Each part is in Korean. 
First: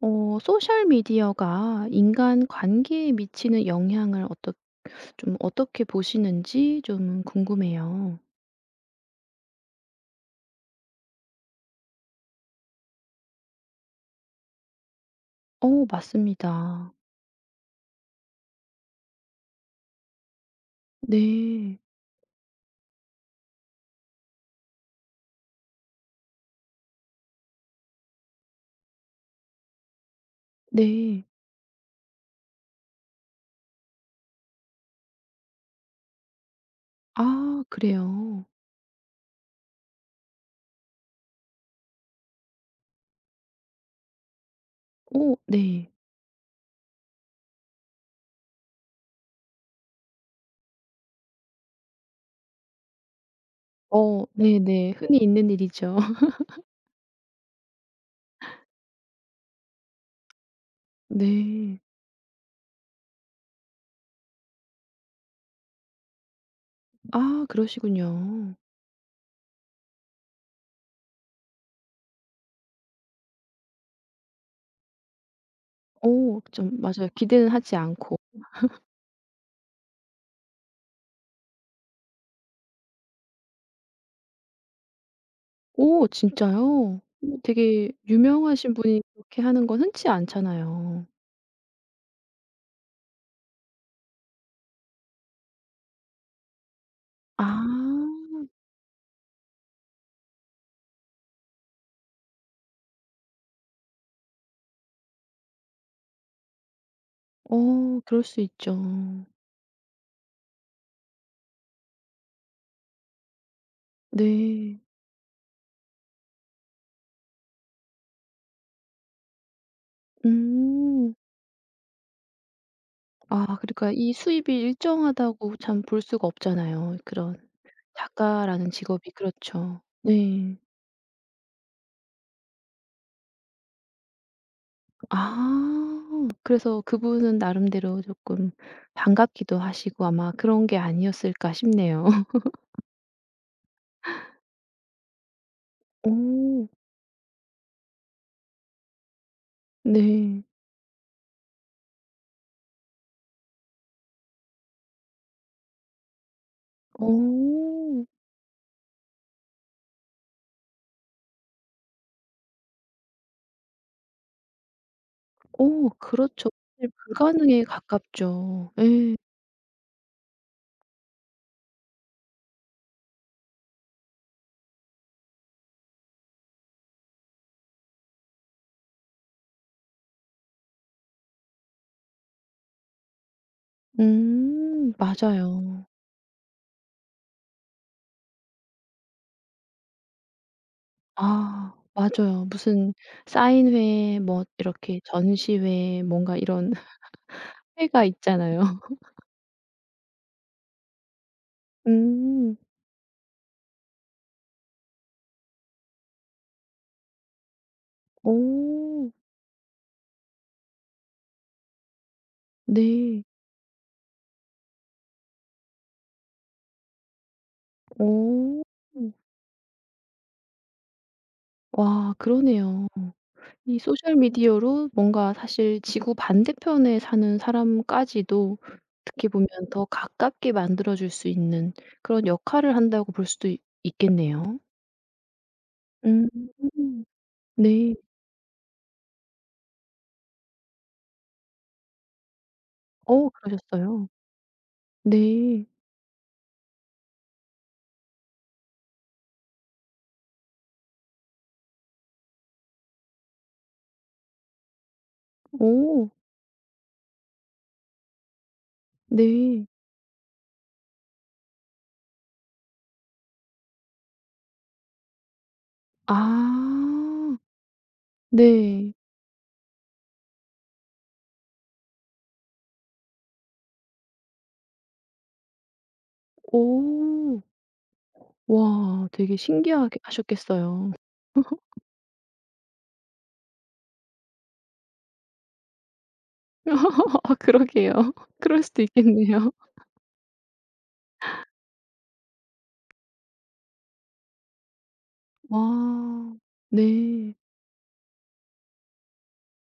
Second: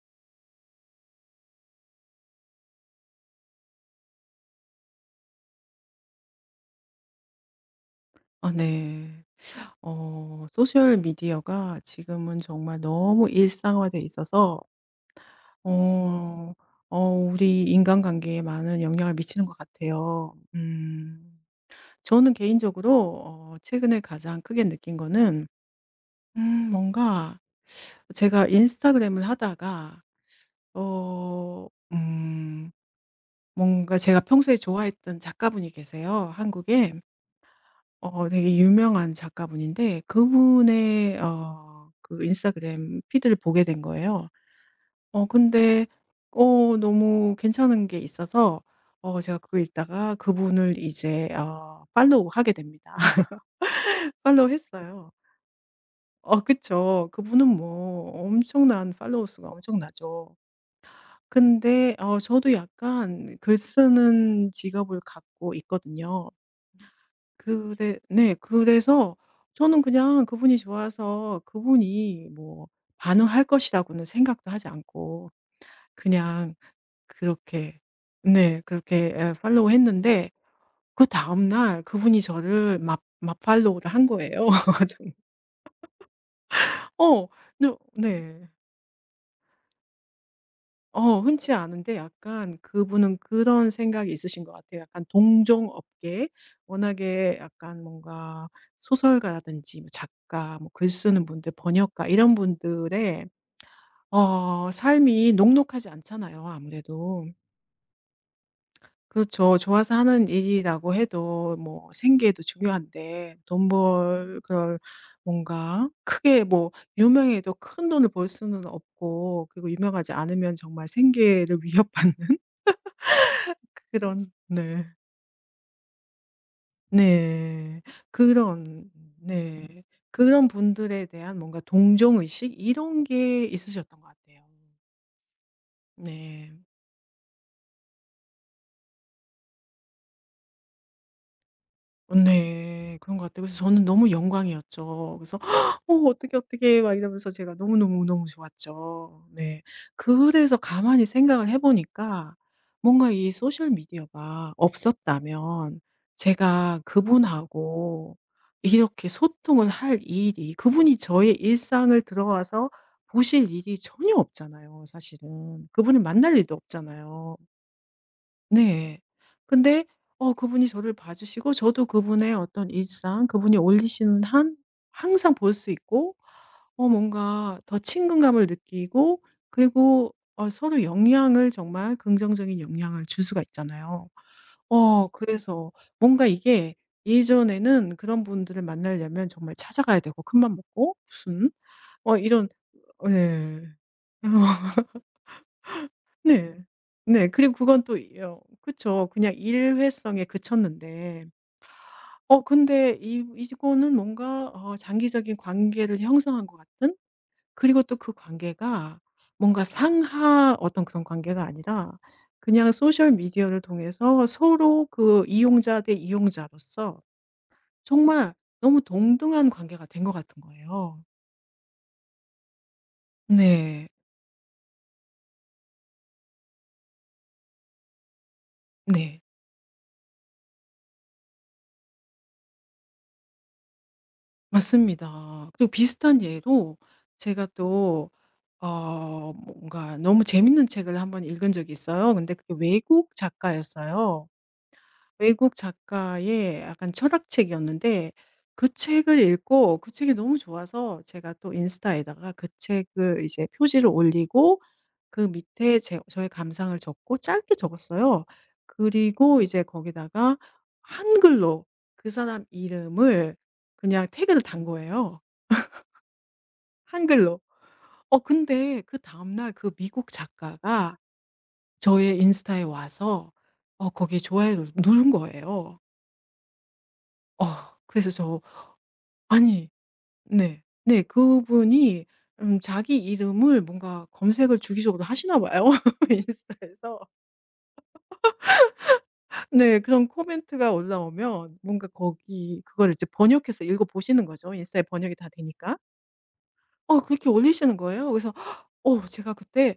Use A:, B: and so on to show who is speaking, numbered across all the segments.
A: 소셜 미디어가 인간 관계에 미치는 영향을 어떻게 보시는지 좀 궁금해요.
B: 아 네. 소셜 미디어가 지금은 정말 너무 일상화돼 있어서
A: 어
B: 어
A: 맞습니다.
B: 우리 인간관계에 많은 영향을 미치는 것 같아요.
A: 네.
B: 저는 개인적으로 최근에 가장 크게 느낀 거는 음 뭔가 제가 인스타그램을 하다가
A: 네.
B: 어 음 뭔가 제가 평소에 좋아했던 작가분이 계세요, 한국에.
A: 아 그래요.
B: 되게 유명한 작가분인데 그분의 그 인스타그램 피드를 보게 된 거예요.
A: 오
B: 근데
A: 네.
B: 너무 괜찮은 게 있어서 제가 그거 읽다가 그분을 이제 팔로우하게 됩니다.
A: 어 네네.
B: 팔로우했어요.
A: 흔히 있는 일이죠.
B: 그쵸. 그분은 뭐 엄청난 팔로워 수가 엄청나죠.
A: 네.
B: 근데 저도 약간 글 쓰는 직업을 갖고 있거든요.
A: 아
B: 그래 네.
A: 그러시군요.
B: 그래서 저는 그냥 그분이 좋아서 그분이 뭐 반응할 것이라고는 생각도 하지 않고
A: 오
B: 그냥
A: 좀 맞아요. 기대는 하지
B: 그렇게
A: 않고.
B: 네 그렇게 예 팔로우했는데 그다음 날 그분이 저를 맞 맞팔로우를 한 거예요. 정
A: 오 진짜요?
B: 어.
A: 오,
B: 네.
A: 되게
B: 네.
A: 유명하신 분이 그렇게 하는 건 흔치 않잖아요.
B: 흔치 않은데 약간 그분은 그런 생각이 있으신 것 같아요. 약간 동종 업계 워낙에 약간
A: 아.
B: 뭔가 소설가라든지 뭐 작가 뭐 글 쓰는 분들 번역가 이런 분들의 삶이 녹록하지 않잖아요 아무래도.
A: 어 그럴 수 있죠.
B: 그렇죠. 좋아서 하는 일이라고 해도 뭐 생계도 중요한데 돈 벌 그럴
A: 네.
B: 뭔가 크게 뭐 유명해도 큰 돈을 벌 수는 없고 그리고 유명하지 않으면 정말
A: 음.
B: 생계를 위협받는
A: 아 그러니까 이
B: 그런
A: 수입이
B: 네.
A: 일정하다고 참 볼 수가 없잖아요. 그런
B: 네.
A: 작가라는
B: 그런
A: 직업이
B: 네.
A: 그렇죠.
B: 그런
A: 네.
B: 분들에 대한 뭔가 동정의식 이런 게 있으셨던 것 같아요.
A: 아.
B: 네.
A: 그래서 그분은 나름대로 조금 반갑기도 하시고 아마 그런 게 아니었을까 싶네요.
B: 네. 그런 것 같아요. 그래서 저는 너무 영광이었죠. 그래서 "어 어떡해,
A: 오.
B: 어떡해." 막 이러면서 제가 너무너무너무 좋았죠. 네.
A: 네.
B: 그래서 가만히 생각을 해 보니까 뭔가 이 소셜 미디어가 없었다면 제가
A: 오.
B: 그분하고 이렇게 소통을 할 일이 그분이 저의 일상을 들어와서 보실 일이 전혀 없잖아요, 사실은.
A: 오,
B: 그분을 만날
A: 그렇죠.
B: 일도
A: 사실
B: 없잖아요.
A: 불가능에 가깝죠.
B: 네.
A: 예.
B: 근데 그분이 저를 봐 주시고 저도 그분의 어떤 일상 그분이 올리시는 한 항상 볼 수 있고 뭔가 더 친근감을 느끼고 그리고 서로 영향을 정말 긍정적인 영향을 줄 수가 있잖아요. 그래서
A: 맞아요.
B: 뭔가 이게 예전에는 그런 분들을 만나려면 정말 찾아가야 되고 큰 맘 먹고 무슨
A: 아 맞아요.
B: 이런
A: 무슨
B: 예.
A: 사인회 뭐 이렇게 전시회 뭔가
B: 네.
A: 이런
B: 네. 그리고 그건 또
A: 회가
B: 이
A: 있잖아요.
B: 그쵸. 그냥 일회성에 그쳤는데
A: 음.
B: 근데 이 이거는 뭔가 장기적인 관계를 형성한 것 같은 그리고 또 그 관계가
A: 오,
B: 뭔가 상하 어떤 그런 관계가 아니라 그냥 소셜
A: 네.
B: 미디어를 통해서 서로 그 이용자 대 이용자로서 정말
A: 오,
B: 너무 동등한 관계가 된 것 같은 거예요.
A: 와 그러네요. 이
B: 네.
A: 소셜 미디어로 뭔가 사실 지구 반대편에 사는 사람까지도
B: 네.
A: 어떻게 보면 더 가깝게 만들어 줄 수 있는 그런 역할을 한다고 볼 수도 있 있겠네요.
B: 맞습니다. 그리고 비슷한
A: 음.
B: 예로 제가
A: 네.
B: 또 뭔가 너무 재밌는 책을 한번 읽은 적이 있어요. 근데 그게 외국
A: 어 그러셨어요?
B: 작가였어요. 외국
A: 네.
B: 작가의 약간 철학책이었는데 그 책을 읽고 그 책이 너무 좋아서 제가 또 인스타에다가 그 책을 이제 표지를 올리고 그 밑에 제
A: 오,
B: 저의 감상을 적고 짧게 적었어요. 그리고 이제
A: 네.
B: 거기다가 한글로 그 사람 이름을 그냥 태그를 단 거예요,
A: 아
B: 한글로. 근데
A: 네.
B: 그다음 날 그 미국 작가가 저의 인스타에 와서 거기에 좋아요를 누른 거예요.
A: 오.
B: 어 그래서
A: 와 되게
B: 아니
A: 신기하게
B: 네.
A: 하셨겠어요.
B: 네 그분이 자기 이름을 뭔가 검색을 주기적으로 하시나 봐요, 인스타에서.
A: 아 그러게요. 그럴 수도 있겠네요.
B: 네 그런 코멘트가 올라오면 뭔가 거기 그거를 이제 번역해서 읽어 보시는 거죠. 인스타에 번역이 다 되니까.
A: 와.
B: 그렇게
A: 네.
B: 올리시는 거예요. 그래서 제가 그때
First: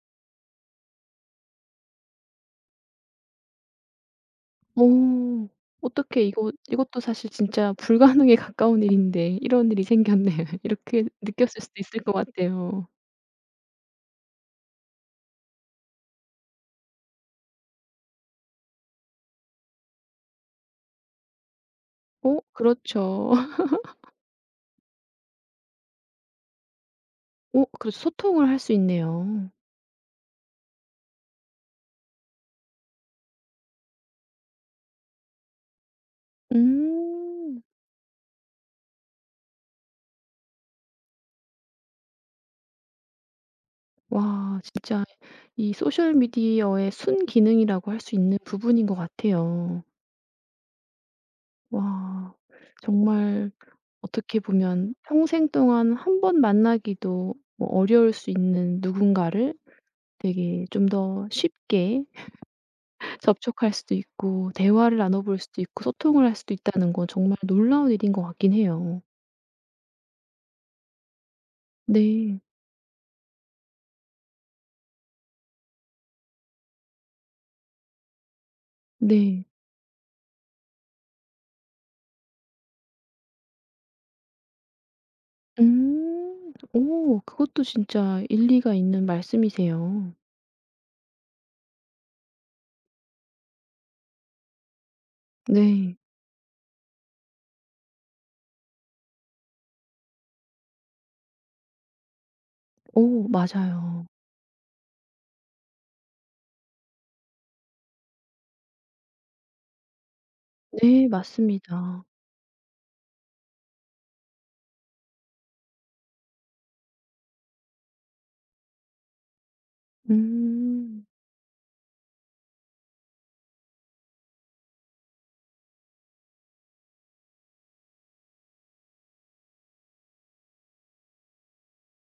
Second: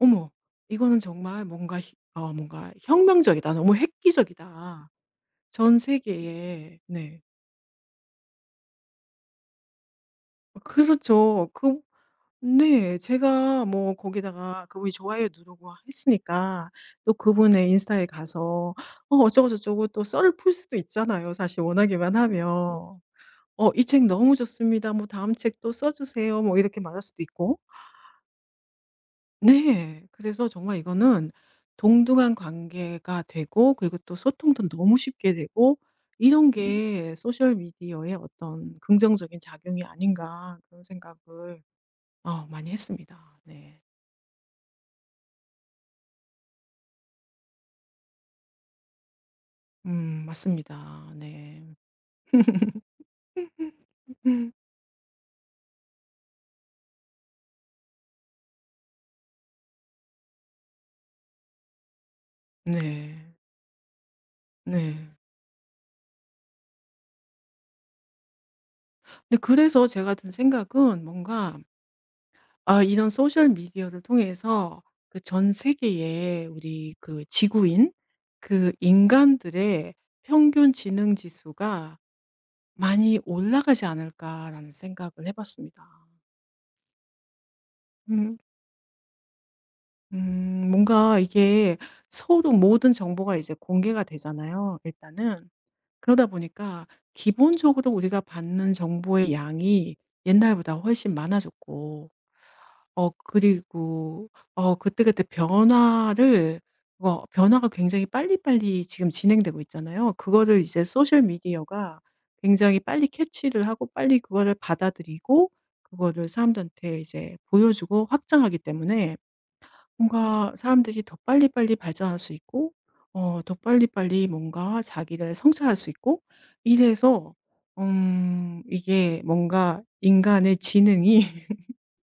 B: '어머 이거는 정말 뭔가 희 어 뭔가 혁명적이다. 너무 획기적이다.'
A: 오
B: 전
A: 어떡해 이거
B: 세계에
A: 이것도
B: 네.
A: 사실 진짜 불가능에 가까운 일인데 이런 일이 생겼네.
B: 어,
A: 이렇게
B: 그렇죠.
A: 느꼈을 수도
B: 그
A: 있을 것 같아요.
B: 네. 제가 뭐 거기다가 그분이 좋아요 누르고 했으니까 또 그분의 인스타에 가서 어쩌고 저쩌고 또 썰을 풀 수도 있잖아요, 사실 원하기만
A: 오
B: 하면.
A: 그렇죠.
B: "어 이 책 너무 좋습니다. 뭐 다음 책 또 써 주세요." 뭐 이렇게 말할 수도 있고.
A: 오 그래서 소통을 할 수 있네요.
B: 네. 그래서 정말 이거는 동등한 관계가 되고 그리고 또 소통도 너무 쉽게 되고 이런 게 소셜
A: 음.
B: 미디어의 어떤 긍정적인 작용이 아닌가 그런 생각을 많이 했습니다. 네.
A: 와 진짜 이 소셜 미디어의 순기능이라고 할 수 있는 부분인 것 같아요.
B: 맞습니다. 네.
A: 와. 정말 어떻게 보면 평생 동안 한 번 만나기도 뭐 어려울 수 있는 누군가를 되게 좀 더 쉽게
B: 네.
A: 접촉할 수도 있고 대화를
B: 네.
A: 나눠 볼 수도 있고 소통을 할 수도 있다는 건 정말 놀라운 일인 것 같긴 해요.
B: 근데 그래서 제가 든 생각은 뭔가
A: 네.
B: 아 이런 소셜 미디어를 통해서 그 전 세계의 우리 그 지구인 그
A: 네.
B: 인간들의 평균 지능 지수가 많이 올라가지 않을까라는 생각을 해 봤습니다.
A: 음. 오 그것도 진짜
B: 음
A: 일리가 있는 말씀이세요.
B: 뭔가 이게 서로 모든 정보가 이제 공개가 되잖아요 일단은.
A: 네.
B: 그러다 보니까 기본적으로 우리가 받는 정보의 양이 옛날보다 훨씬 많아졌고
A: 오, 맞아요.
B: 그리고 그때그때 변화를 뭐 변화가 굉장히 빨리빨리 지금 진행되고 있잖아요. 그거를 이제
A: 네
B: 소셜 미디어가
A: 맞습니다.
B: 굉장히 빨리 캐치를 하고 빨리 그거를 받아들이고 그거를 사람들한테 이제 보여주고 확장하기 때문에 뭔가 사람들이
A: 음.
B: 더 빨리빨리 발전할 수 있고 더 빨리빨리 뭔가 자기를 성찰할 수 있고 이래서 이게 뭔가 인간의 지능이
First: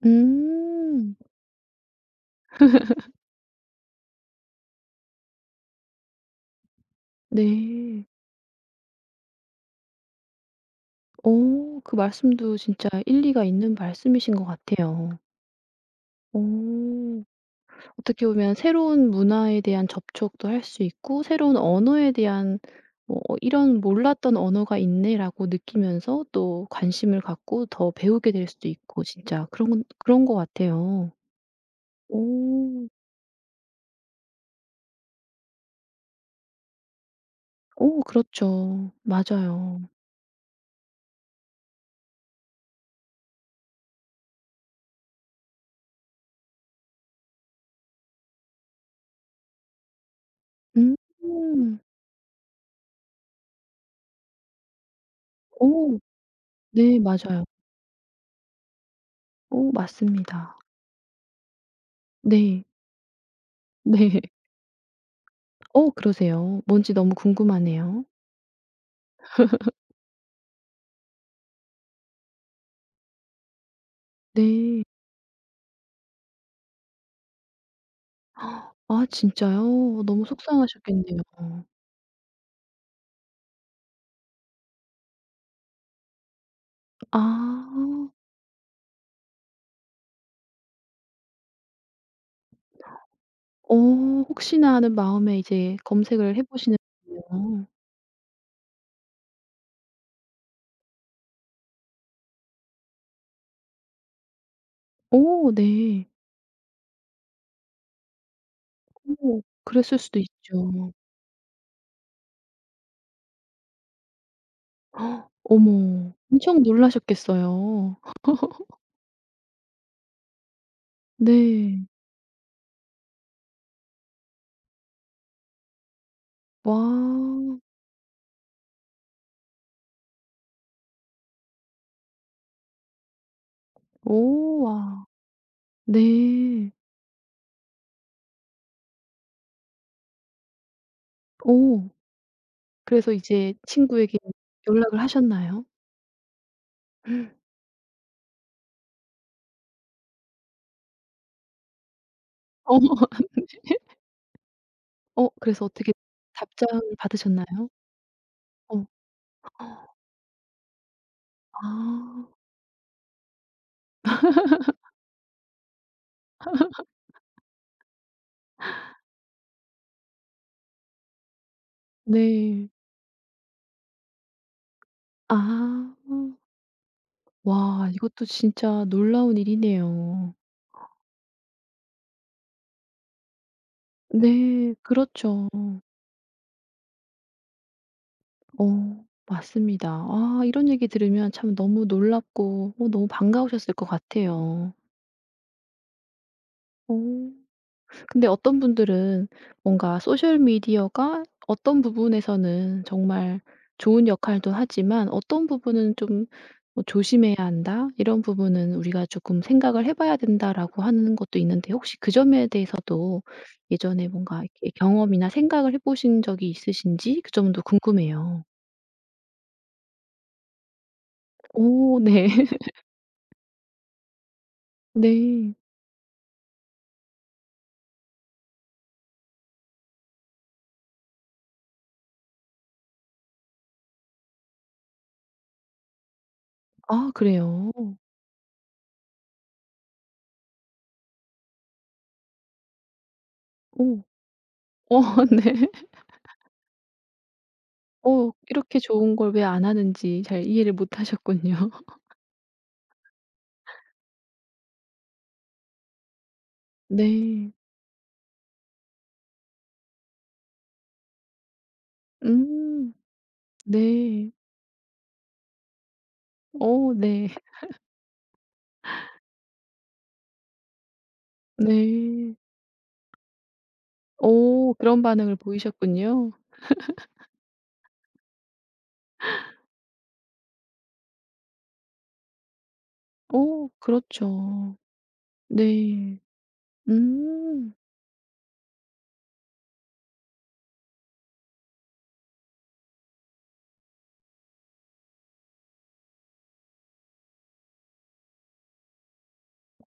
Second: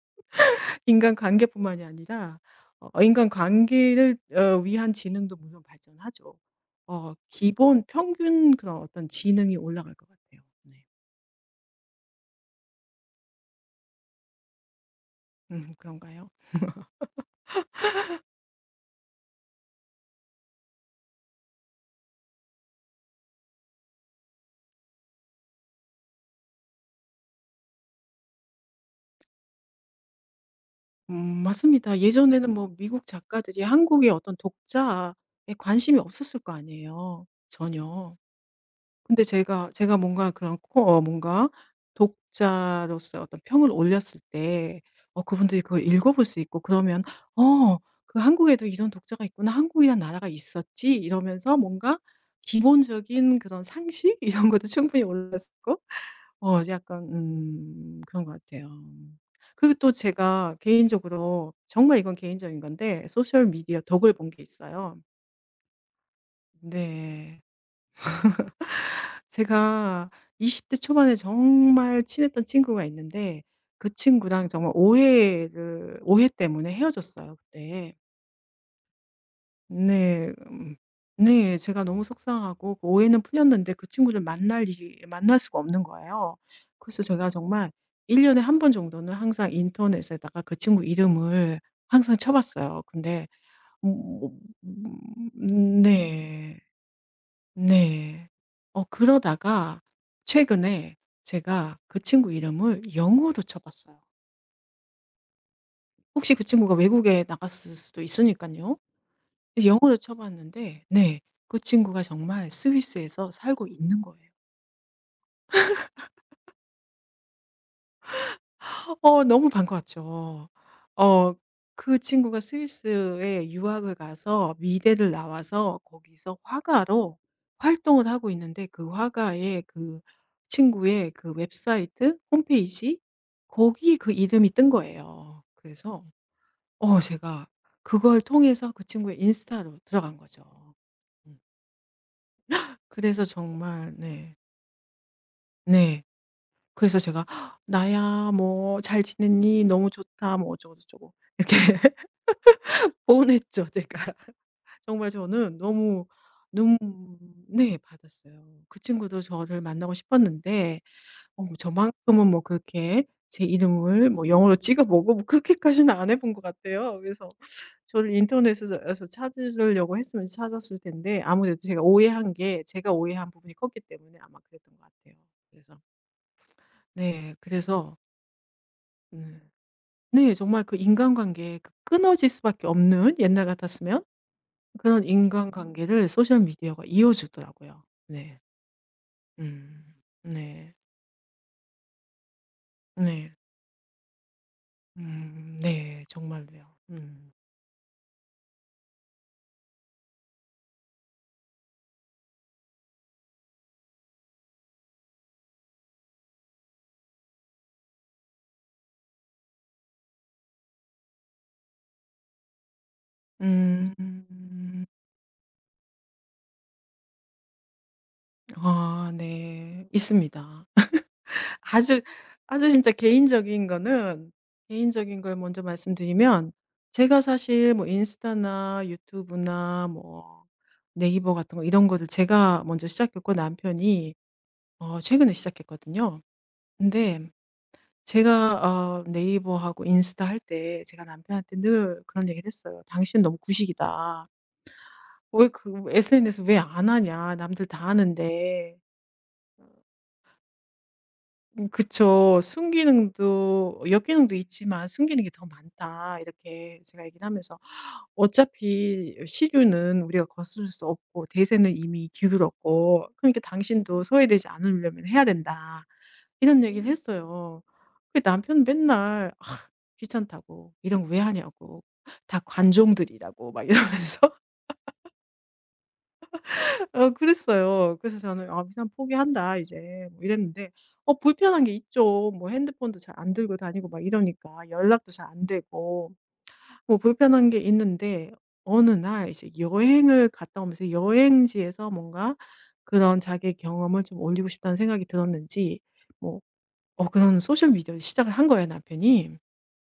A: 음.
B: 인간관계뿐만이 아니라 인간관계를 위한 지능도 물론 발전하죠. 기본
A: 네.
B: 평균 그런 어떤 지능이 올라갈 것 같아요. 네.
A: 오 그 말씀도 진짜 일리가 있는 말씀이신 것 같아요.
B: 그런가요?
A: 어. 어떻게 보면 새로운 문화에 대한 접촉도 할 수 있고 새로운 언어에 대한 뭐 '어 이런 몰랐던 언어가 있네.'라고 느끼면서 또 관심을 갖고 더 배우게 될 수도 있고 진짜 그런 건 그런 것 같아요.
B: 음 맞습니다. 예전에는 뭐
A: 오.
B: 미국 작가들이 한국의 어떤 독자에 관심이 없었을 거 아니에요
A: 오
B: 전혀.
A: 그렇죠.
B: 근데 제가
A: 맞아요.
B: 제가 뭔가 그런 코 어 뭔가 독자로서 어떤 평을 올렸을 때 그분들이 그걸 읽어볼 수 있고 그러면 '어 그 한국에도 이런 독자가 있구나. 한국이란 나라가 있었지.'
A: 음.
B: 이러면서 뭔가 기본적인 그런 상식 이런 것도 충분히 올랐었고
A: 오. 네
B: 약간
A: 맞아요.
B: 그런 것 같아요.
A: 어
B: 그리고 또 제가
A: 맞습니다.
B: 개인적으로 정말 이건 개인적인
A: 네.
B: 건데 소셜 미디어 덕을
A: 네.
B: 본 게 있어요.
A: 어 그러세요? 뭔지 너무
B: 네.
A: 궁금하네요.
B: 제가 20대 초반에 정말 친했던 친구가 있는데 그 친구랑 정말
A: 네.
B: 오해 때문에 헤어졌어요 그때.
A: 아 진짜요? 너무
B: 네. 음.
A: 속상하셨겠네요.
B: 네. 제가 너무 속상하고 그 오해는 풀렸는데 그 친구를 만날 일이 만날 수가 없는 거예요. 그래서 제가 정말
A: 아.
B: 1년 년에 한 번 정도는 항상 인터넷에다가 그 친구 이름을 항상 쳐 봤어요. 근데
A: 어
B: 음
A: 혹시나 하는 마음에 이제 검색을 해
B: 네.
A: 보시는군요.
B: 네. 그러다가 최근에 제가 그 친구 이름을 영어로 쳐 봤어요.
A: 어 네.
B: 혹시 그 친구가 외국에 나갔을 수도 있으니까요
A: 어
B: 영어로
A: 그랬을
B: 쳐
A: 수도
B: 봤는데
A: 있죠.
B: 네. 그 친구가 정말 스위스에서 살고 있는 거예요.
A: 어머. 엄청 놀라셨겠어요.
B: 너무 반가웠죠. 어
A: 네.
B: 그 친구가 스위스에 유학을 가서 미대를 나와서 거기서
A: 와.
B: 화가로 활동을 하고 있는데 그 화가의 그 친구의 그 웹사이트 홈페이지 거기 그 이름이
A: 오
B: 뜬
A: 와.
B: 거예요. 그래서
A: 네.
B: 제가 그걸 통해서 그 친구의 인스타로 들어간 거죠. 음.
A: 어. 그래서
B: 그래서
A: 이제
B: 정말
A: 친구에게
B: 네.
A: 연락을 하셨나요?
B: 네. 그래서 제가 "헉, "나야 뭐 잘 지냈니? 너무 좋다." 뭐 어쩌고저쩌고 이렇게
A: 어.
B: 뻔했죠 제가. 정말
A: 어
B: 저는
A: 그래서 어떻게
B: 너무 눈
A: 답장을 받으셨나요?
B: 네 받았어요. 그
A: 어.
B: 친구도 저를 만나고 싶었는데 뭐 저만큼은
A: 아
B: 뭐 그렇게 제 이름을 뭐 영어로 찍어보고 뭐 그렇게까지는 안 해본 것 같아요. 그래서 저를 인터넷에서 찾으려고 했으면 찾았을 텐데 아무래도 제가 오해한 게
A: 네.
B: 제가 오해한 부분이 컸기 때문에 아마 그랬던 것 같아요. 그래서
A: 아.
B: 네
A: 와
B: 그래서
A: 이것도 진짜 놀라운
B: 음
A: 일이네요.
B: 네 정말 그 인간관계 그 끊어질 수밖에 없는 옛날 같았으면
A: 네.
B: 그런
A: 그렇죠.
B: 인간관계를 소셜 미디어가 이어주더라고요. 네.
A: 어
B: 음.
A: 맞습니다. 아 이런
B: 네.
A: 얘기 들으면 참 너무 놀랍고 어 너무
B: 네.
A: 반가우셨을 것 같아요.
B: 음. 네. 정말로요.
A: 어.
B: 음.
A: 근데 어떤 분들은 뭔가 소셜 미디어가 어떤 부분에서는 정말 좋은 역할도 하지만 어떤 부분은 좀뭐 '조심해야 한다.' 이런 부분은 '우리가 조금 생각을 해 봐야 된다.'라고 하는 것도 있는데 혹시 그 점에 대해서도 예전에 뭔가 이렇게
B: 음.
A: 경험이나 생각을 해 보신 적이 있으신지 그 점도 궁금해요.
B: 아 네. 있습니다.
A: 오
B: 아주
A: 네.
B: 아주 진짜 개인적인 거는 개인적인 걸
A: 네.
B: 먼저 말씀드리면 제가 사실 뭐 인스타나 유튜브나 뭐 네이버 같은 거 이런 거를 제가 먼저 시작했고 남편이 최근에 시작했거든요.
A: 아
B: 근데
A: 그래요?
B: 제가 네이버하고 인스타 할 때 제가 남편한테 늘 그런 얘기를 했어요. "당신 너무
A: 오.
B: 구식이다.
A: 어
B: 왜
A: 네.
B: 그 SNS 왜 안 하냐. 남들 다
A: 어
B: 하는데."
A: 이렇게 좋은 걸 왜 안 하는지 잘 이해를 못
B: 음.
A: 하셨군요.
B: 그쵸. 순기능도 역기능도 있지만 "순기능이 더 많다." 이렇게 제가 얘기를
A: 네.
B: 하면서 "어차피 시류는 우리가 거스를 수 없고 대세는 이미
A: 음.
B: 기울었고 그러니까 당신도
A: 네.
B: 소외되지 않으려면 해야 된다." 이런 얘기를
A: 어 네.
B: 했어요. 그 남편은 맨날 아 귀찮다고 "이런 거 왜 하냐고.
A: 네.
B: 다 관종들이라고." 막 이러면서
A: 어 그런 반응을 보이셨군요.
B: 그랬어요. 그래서 저는 '아 그냥 포기한다 이제.' 뭐 이랬는데 불편한 게 있죠. 뭐 핸드폰도 잘 안 들고
A: 어
B: 다니고 막 이러니까
A: 그렇죠.
B: 연락도 잘 안 되고
A: 네.
B: 뭐 불편한 게
A: 음.
B: 있는데 어느 날 이제 여행을 갔다 오면서 여행지에서 뭔가 그런 자기의 경험을 좀 올리고 싶다는 생각이 들었는지 뭐 그런 소셜 미디어를 시작을 한 거예요 남편이.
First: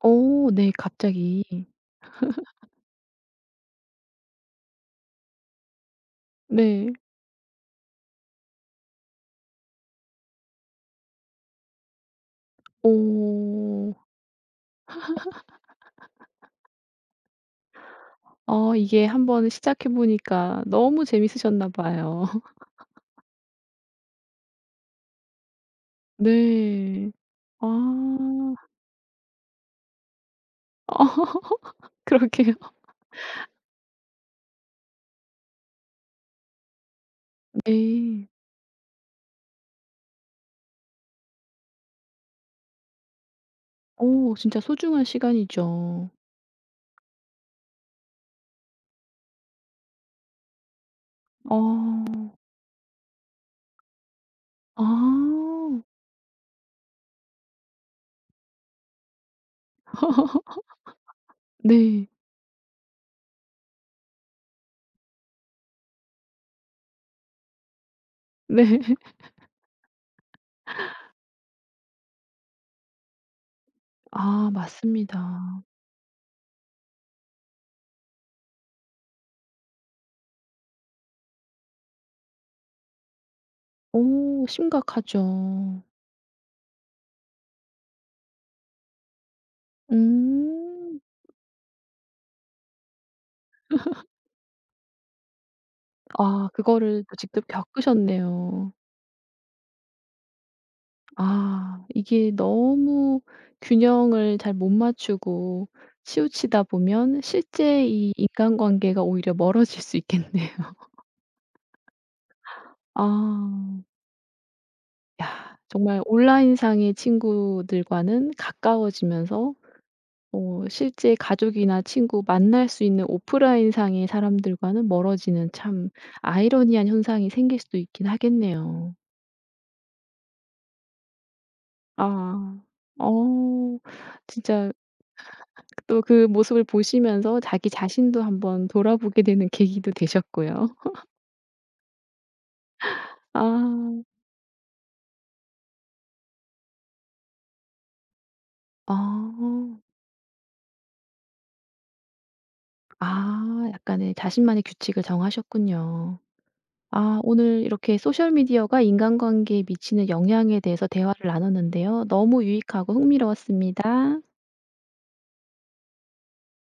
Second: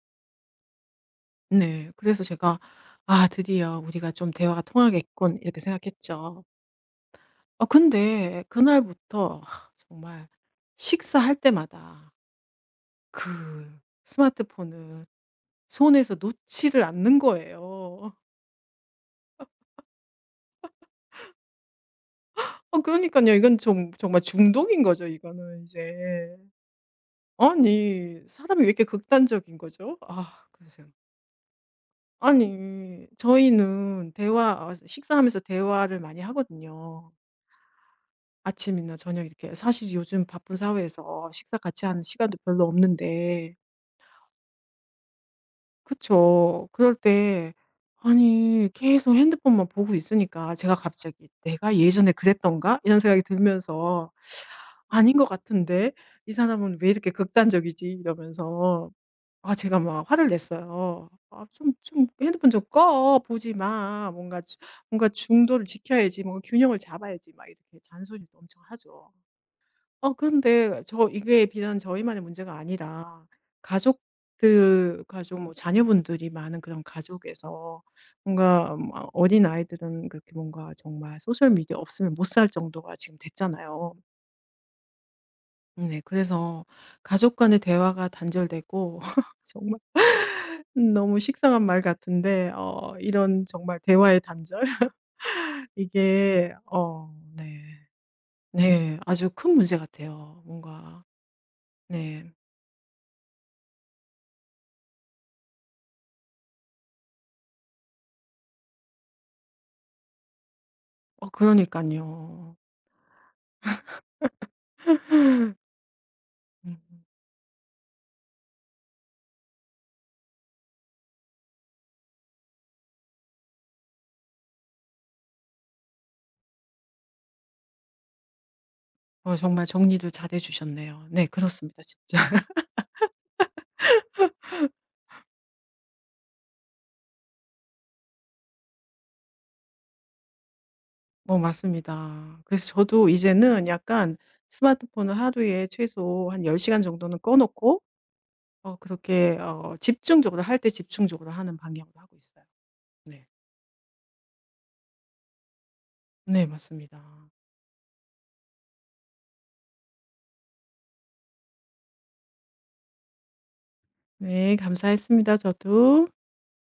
A: 어 네 갑자기.
B: 네. 그래서 제가 '아 드디어 우리가 좀 대화가 통하겠군.' 이렇게 생각했죠.
A: 네.
B: 근데 그날부터 하, 정말 식사할 때마다 그
A: 어.
B: 스마트폰을 손에서 놓지를 않는 거예요.
A: 아 이게 한번 시작해 보니까 너무 재밌으셨나 봐요.
B: 그러니까요 이건 정 정말 중독인 거죠 이거는 이제.
A: 네.
B: 아니
A: 아.
B: 사람이 왜 이렇게 극단적인 거죠? 아 그래서
A: 어 그러게요.
B: 아니 저희는 대화 식사하면서 대화를 많이 하거든요.
A: 네.
B: 아침이나 저녁 이렇게 사실 요즘 바쁜 사회에서 식사 같이 하는 시간도 별로 없는데
A: 어 진짜 소중한 시간이죠.
B: 그쵸. 그럴 때 아니 계속 핸드폰만 보고 있으니까 제가 갑자기
A: 어.
B: '내가 예전에 그랬던가?' 이런 생각이 들면서
A: 아.
B: '아닌 것 같은데 이 사람은 왜 이렇게 극단적이지?' 이러면서 아 제가 막 화를 냈어요. "아 좀 좀
A: 네.
B: 핸드폰 좀 꺼. 보지 마. 뭔가 주 뭔가 중도를 지켜야지. 뭔가 균형을 잡아야지." 막 이렇게 잔소리도 엄청
A: 네.
B: 하죠. 어런데 이게 비단 저희만의 문제가 아니라
A: 아
B: 가족들 가족 뭐
A: 맞습니다.
B: 자녀분들이 많은 그런 가족에서 뭔가 막 어린아이들은 그렇게 뭔가 정말 소셜 미디어 없으면 못 살 정도가 지금 됐잖아요.
A: 오 심각하죠.
B: 네. 그래서 가족 간의 대화가 단절되고 정말
A: 음.
B: 너무 식상한 말 같은데 이런 정말 대화의 단절
A: 아
B: 이게
A: 그거를 또 직접
B: 네.
A: 겪으셨네요.
B: 네. 아주 큰 문제 같아요. 뭔가.
A: 아 이게
B: 네.
A: 너무 균형을 잘 못 맞추고 치우치다 보면 실제 이 인간관계가 오히려 멀어질 수 있겠네요.
B: 어그러니까요
A: 아. 야 정말 온라인상의
B: 음.
A: 친구들과는 가까워지면서 어 실제 가족이나 친구 만날 수 있는 오프라인상의 사람들과는 멀어지는 참 아이러니한 현상이 생길 수도 있긴 하겠네요.
B: 정말 정리를 잘해 주셨네요. 네 그렇습니다 진짜.
A: 아. 어 진짜 또 그 모습을 보시면서 자기 자신도 한번 돌아보게 되는 계기도 되셨고요.
B: 맞습니다. 그래서 저도
A: 아.
B: 이제는 약간 스마트폰을 하루에 최소 한 10시간 시간 정도는 꺼 놓고
A: 아.
B: 그렇게 집중적으로 할 때 집중적으로 하는 방향으로 하고 있어요. 네.
A: 아 약간의 자신만의 규칙을 정하셨군요.
B: 네 맞습니다.
A: 아 오늘 이렇게 소셜 미디어가 인간관계에 미치는 영향에 대해서 대화를 나눴는데요. 너무 유익하고 흥미로웠습니다.
B: 네 감사했습니다 저도.